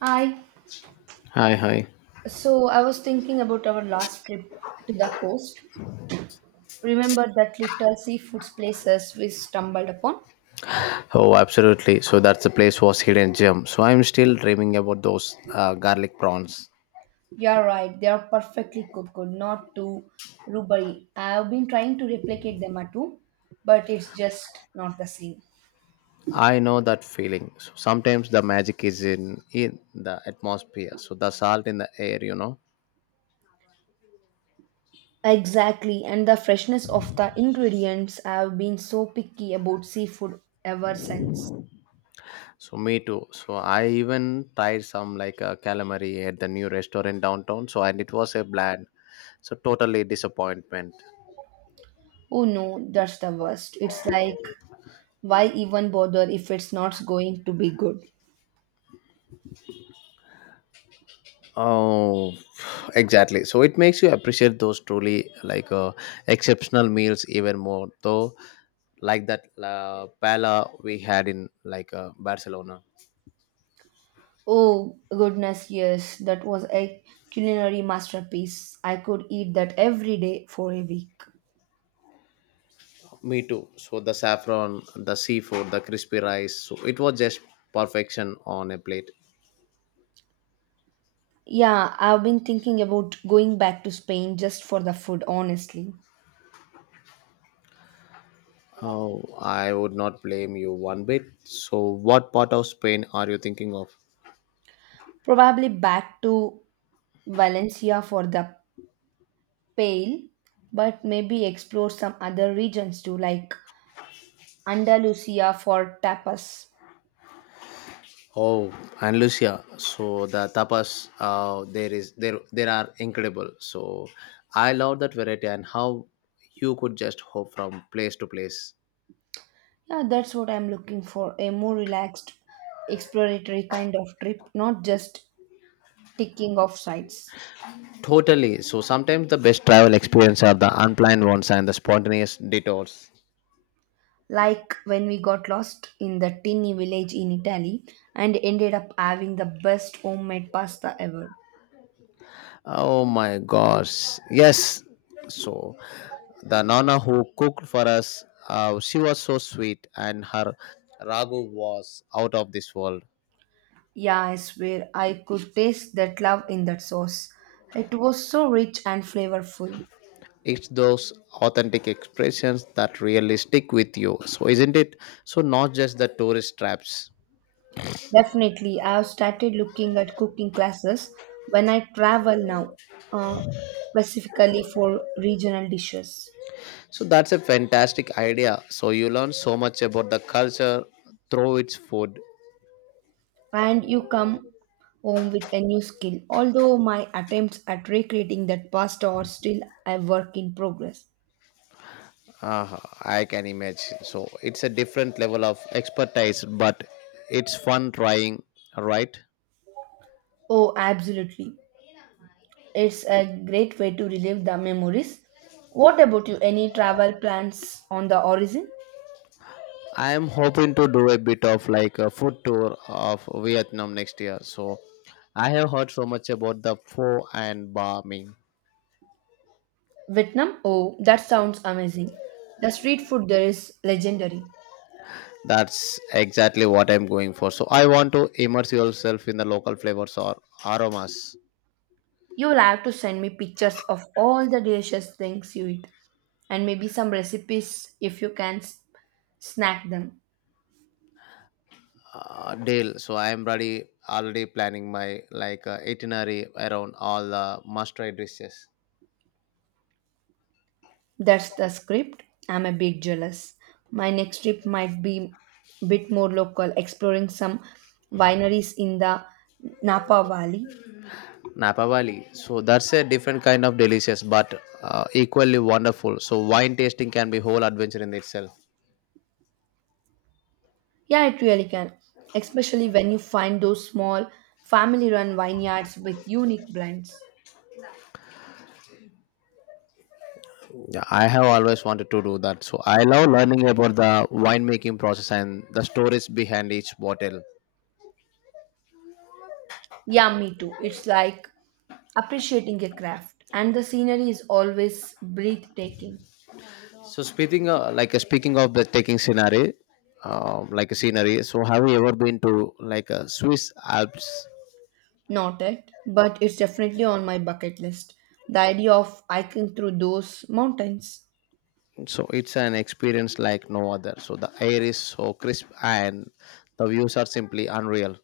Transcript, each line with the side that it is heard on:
right: Hi.
left: Hi, hi.
right: So I was thinking about our last trip to the coast. Remember that little seafood places we stumbled upon?
left: Oh, absolutely. So that's the place was hidden gem. So I'm still dreaming about those garlic prawns.
right: You're right, they are perfectly cooked, not too rubbery. I've been trying to replicate them at home, but it's just not the same.
left: I know that feeling. So sometimes the magic is in the atmosphere. So the salt in the air, you know.
right: Exactly, and the freshness of the ingredients. I've been so picky about seafood ever since.
left: So me too. So I even tried some like a calamari at the new restaurant downtown. So and it was a bland. So totally disappointment.
right: Oh no, that's the worst. It's like, why even bother if it's not going to be good?
left: Oh, exactly. So it makes you appreciate those truly like exceptional meals even more. Though, like that pala we had in like Barcelona.
right: Oh goodness, yes, that was a culinary masterpiece. I could eat that every day for a week.
left: Me too. So the saffron, the seafood, the crispy rice. So it was just perfection on a plate.
right: Yeah, I've been thinking about going back to Spain just for the food, honestly.
left: Oh, I would not blame you one bit. So, what part of Spain are you thinking of?
right: Probably back to Valencia for the pale, but maybe explore some other regions too, like Andalusia for tapas.
left: Oh, and Lucia. So the tapas there is there there are incredible. So I love that variety and how you could just hop from place to place.
right: Yeah, that's what I'm looking for, a more relaxed, exploratory kind of trip, not just ticking off sites.
left: Totally. So sometimes the best travel experience are the unplanned ones and the spontaneous detours.
right: Like when we got lost in the tiny village in Italy and ended up having the best homemade pasta ever.
left: Oh my gosh. Yes. So the nana who cooked for us, she was so sweet and her ragu was out of this world.
right: Yeah, I swear I could taste that love in that sauce. It was so rich and flavorful.
left: It's those authentic expressions that really stick with you, so isn't it? So not just the tourist traps.
right: Definitely, I have started looking at cooking classes when I travel now, uh, specifically for regional dishes.
left: So that's a fantastic idea, so you learn so much about the culture through its food.
right: And you come home with a new skill, although my attempts at recreating that pasta are still a work in progress.
left: uh, I can imagine, so it's a different level of expertise, but it's fun trying, right?
right: Oh, absolutely. It's a great way to relive the memories. What about you? Any travel plans on the horizon?
left: I am hoping to do a bit of like a food tour of Vietnam next year. So I have heard so much about the pho and ba mein.
right: Vietnam? Oh, that sounds amazing. The street food there is legendary.
left: That's exactly what I'm going for. So I want to immerse yourself in the local flavors or aromas.
right: You'll have to send me pictures of all the delicious things you eat and maybe some recipes if you can snack them.
left: Dale, so I am ready already planning my like itinerary around all the must-try dishes.
right: That's the script. I'm a bit jealous. My next trip might be a bit more local, exploring some wineries in the Napa Valley.
left: Napa Valley, so that's a different kind of delicious, but equally wonderful. So wine tasting can be whole adventure in itself.
right: Yeah, it really can, especially when you find those small family run vineyards with unique blends.
left: Yeah, I have always wanted to do that. So I love learning about the winemaking process and the stories behind each bottle.
right: Yeah, me too. It's like appreciating a craft, and the scenery is always breathtaking.
left: So speaking of, like speaking of the taking scenery, like a scenery. So have you ever been to like a Swiss Alps?
right: Not it, but it's definitely on my bucket list. The idea of hiking through those mountains.
left: So it's an experience like no other. So the air is so crisp and the views are simply unreal.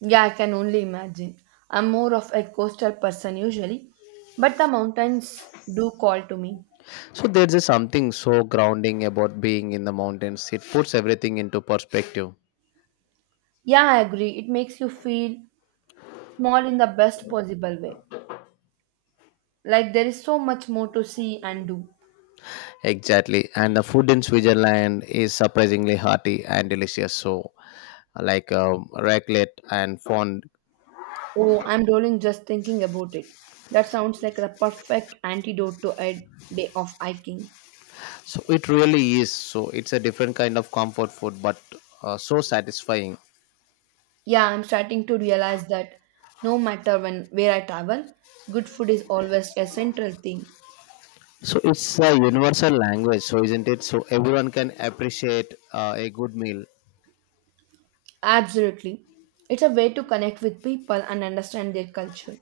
right: Yeah, I can only imagine. I'm more of a coastal person usually, but the mountains do call to me.
left: So there's just something so grounding about being in the mountains. It puts everything into perspective.
right: Yeah, I agree. It makes you feel small in the best possible way. Like there is so much more to see and do.
left: Exactly, and the food in Switzerland is surprisingly hearty and delicious. So, like raclette and fond.
right: Oh, I'm rolling just thinking about it. That sounds like the perfect antidote to a day of hiking.
left: So it really is. So it's a different kind of comfort food, but so satisfying.
right: Yeah, I'm starting to realize that no matter when where I travel, good food is always a central theme.
left: So it's a universal language, so isn't it? So everyone can appreciate a good meal
right: Absolutely. It's a way to connect with people and understand their culture.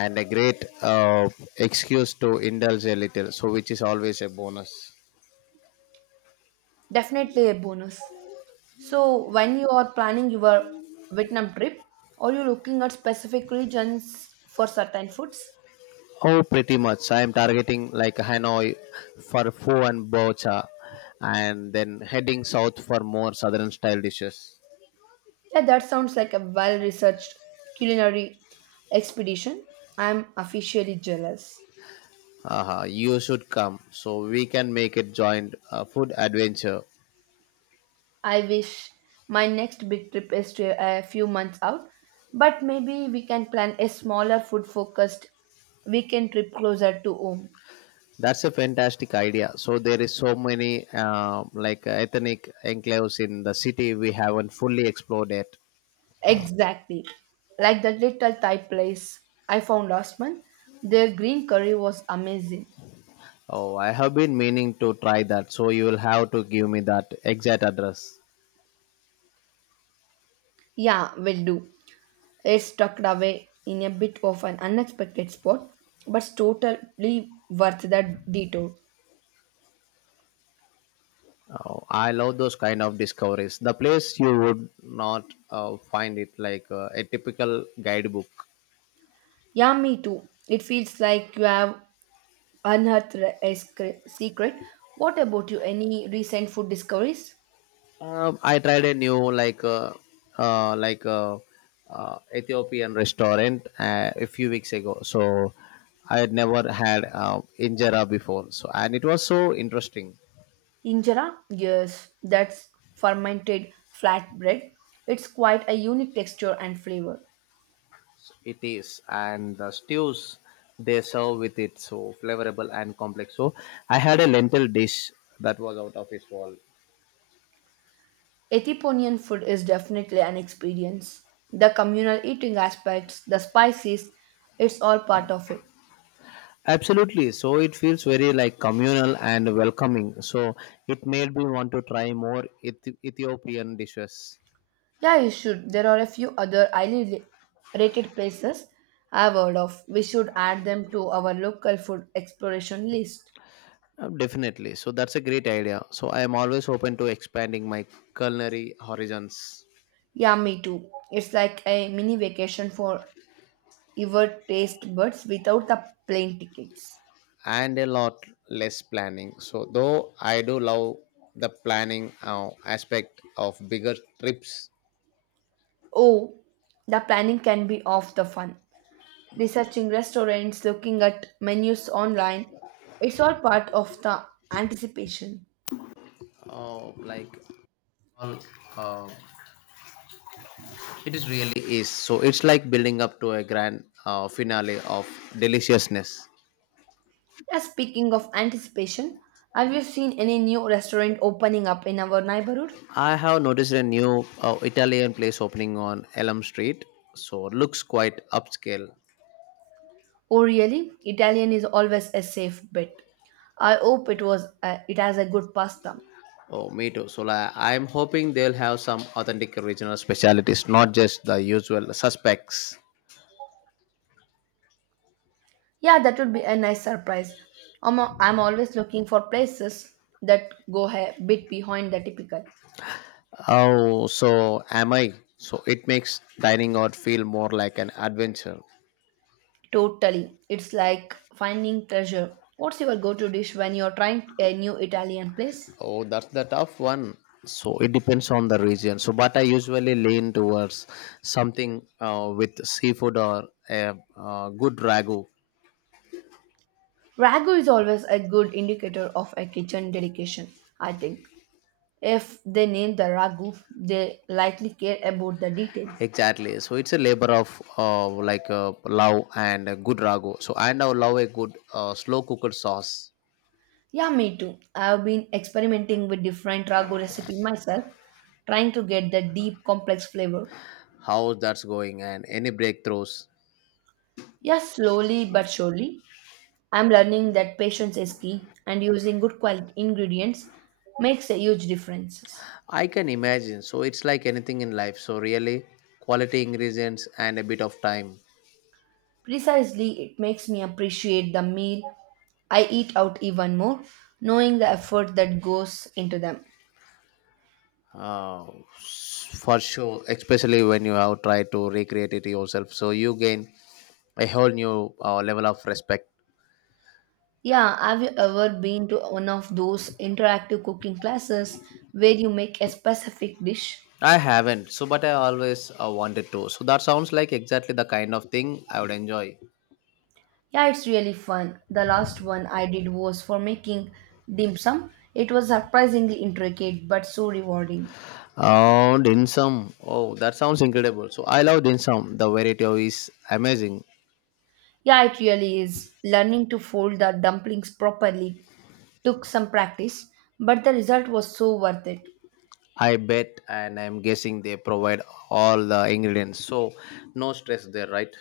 left: and a great excuse to indulge a little. So which is always a bonus.
right: Definitely a bonus. So, when you are planning your Vietnam trip, are you looking at specific regions for certain foods?
left: Oh, pretty much. I am targeting like Hanoi for pho and bocha, and then heading south for more southern style dishes.
right: Yeah, that sounds like a well researched culinary expedition. I'm officially jealous.
left: Aha, you should come. So we can make it joint food adventure.
right: I wish my next big trip is to a few months out, but maybe we can plan a smaller food focused weekend trip closer to home.
left: That's a fantastic idea. So there is so many like ethnic enclaves in the city we haven't fully explored yet.
right: Exactly. Like that little Thai place I found last month. Their green curry was amazing.
left: Oh, I have been meaning to try that. So you will have to give me that exact address.
right: Yeah, will do. It's tucked away in a bit of an unexpected spot, but it's totally worth that detour.
left: Oh, I love those kind of discoveries. The place you would not find it like a typical guidebook.
right: Yeah, me too. It feels like you have unearthed a secret. What about you? Any recent food discoveries?
left: I tried a new uh, like uh, Ethiopian restaurant a few weeks ago. So I had never had injera before. So and it was so interesting.
right: Injera? Yes, that's fermented flatbread. It's quite a unique texture and flavor.
left: It is, and the stews they serve with it so flavorable and complex. So I had a lentil dish that was out of this world.
right: Ethiopian food is definitely an experience. The communal eating aspects, the spices, it's all part of it.
left: Absolutely. So it feels very like communal and welcoming. So it made me want to try more Ethiopian dishes.
right: Yeah, you should. There are a few other highly rated places I've heard of. We should add them to our local food exploration list.
left: Definitely. So that's a great idea. So I am always open to expanding my culinary horizons
right: Yeah, me too. It's like a mini vacation for your taste buds without the plane tickets.
left: and a lot less planning. So though I do love the planning aspect of bigger trips.
right: Oh, the planning can be off the fun. Researching restaurants, looking at menus online. It's all part of the anticipation.
left: uh, like all, uh, it is really is. So it's like building up to a grand finale of deliciousness.
right: Yeah, speaking of anticipation, have you seen any new restaurant opening up in our neighborhood?
left: I have noticed a new Italian place opening on Elm Street. So it looks quite upscale.
right: Oh, really? Italian is always a safe bet. I hope it has a good pasta.
left: Oh, me too. So like, I'm hoping they'll have some authentic regional specialities, not just the usual suspects.
right: Yeah, that would be a nice surprise. I'm always looking for places that go a bit behind the typical.
left: Oh, so am I? So it makes dining out feel more like an adventure.
right: Totally. It's like finding treasure. What's your go to dish when you're trying a new Italian place?
left: Oh, that's the tough one. So it depends on the region. So, but I usually lean towards something with seafood or a good ragu.
right: Ragu is always a good indicator of a kitchen dedication, I think. If they name the ragu, they likely care about the details.
left: Exactly. So it's a labor of like love and a good ragu. So and I now love a good slow cooked sauce.
right: Yeah, me too. I've been experimenting with different ragu recipe myself, trying to get the deep, complex flavor.
left: How that's going, and any breakthroughs?
right: Yes, slowly but surely. I'm learning that patience is key, and using good quality ingredients makes a huge difference.
left: I can imagine, so it's like anything in life, so really quality ingredients and a bit of time.
right: Precisely, it makes me appreciate the meal I eat out even more, knowing the effort that goes into them.
left: uh, for sure, especially when you have tried to recreate it yourself, so you gain a whole new level of respect.
right: Yeah, have you ever been to one of those interactive cooking classes where you make a specific dish?
left: I haven't, so but I always wanted to, so that sounds like exactly the kind of thing I would enjoy.
right: Yeah, it's really fun. The last one I did was for making dim sum. It was surprisingly intricate but so rewarding.
left: Oh, dim sum. Oh, that sounds incredible. So I love dim sum. The variety of is amazing.
right: Yeah, it really is. Learning to fold the dumplings properly took some practice, but the result was so worth it.
left: I bet, and I'm guessing they provide all the ingredients, so no stress there, right?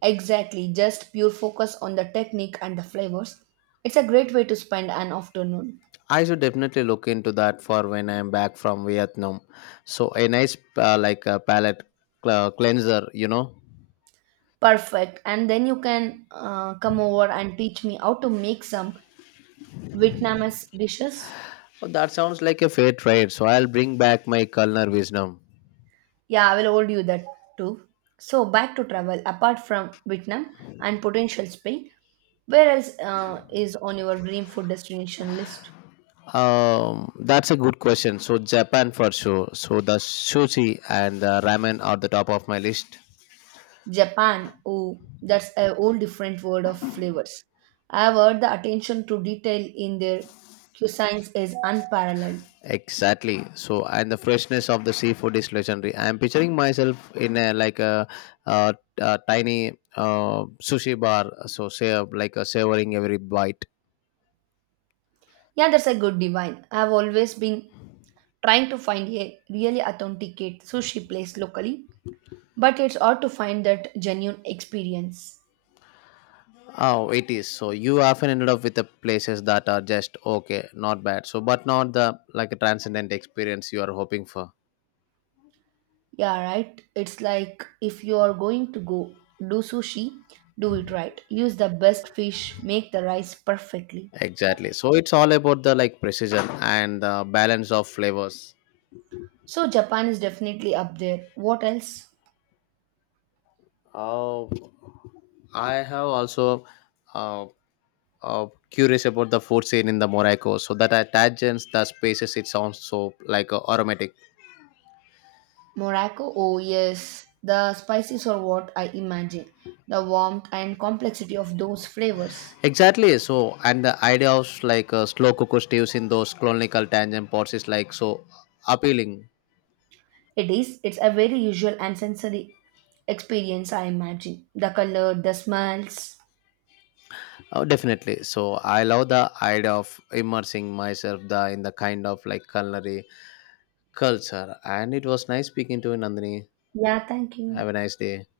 right: Exactly, just pure focus on the technique and the flavors. It's a great way to spend an afternoon.
left: I should definitely look into that for when I'm back from Vietnam. So a nice like a palate cleanser, you know.
right: Perfect. And then you can come over and teach me how to make some Vietnamese dishes.
left: Oh, that sounds like a fair trade. So I'll bring back my culinary wisdom.
right: Yeah, I will hold you that too. So back to travel. Apart from Vietnam and potential Spain, where else is on your dream food destination list?
left: That's a good question. So Japan for sure. So the sushi and the ramen are the top of my list.
right: Japan, oh, that's a whole different world of flavors. However, the attention to detail in their cuisines is unparalleled.
left: Exactly. So, and the freshness of the seafood is legendary. I am picturing myself in a like a tiny sushi bar. So, say like a savoring every bite.
right: Yeah, that's a good divine. I've always been trying to find a really authenticate sushi place locally, but it's hard to find that genuine experience.
left: Oh, it is. So, you often ended up with the places that are just okay, not bad. So, but not the like a transcendent experience you are hoping for.
right: Yeah, right. It's like if you are going to go do sushi, do it right. Use the best fish, make the rice perfectly.
left: Exactly. So, it's all about the like precision and the balance of flavors.
right: So Japan is definitely up there. What else?
left: Oh, I have also. Uh, Curious about the food scene in the Morocco. So that attachments the spaces. It sounds so like aromatic.
right: Morocco, oh yes, the spices are what I imagine. The warmth and complexity of those flavors.
left: Exactly. So and the idea of like slow cooker stews in those colonial tangent pots is like so appealing.
right: It is, it's a very usual and sensory experience, I imagine. The color, the smells.
left: Oh, definitely. So I love the idea of immersing myself the in the kind of like culinary culture. And it was nice speaking to you, Nandini.
right: Yeah, thank you.
left: Have a nice day.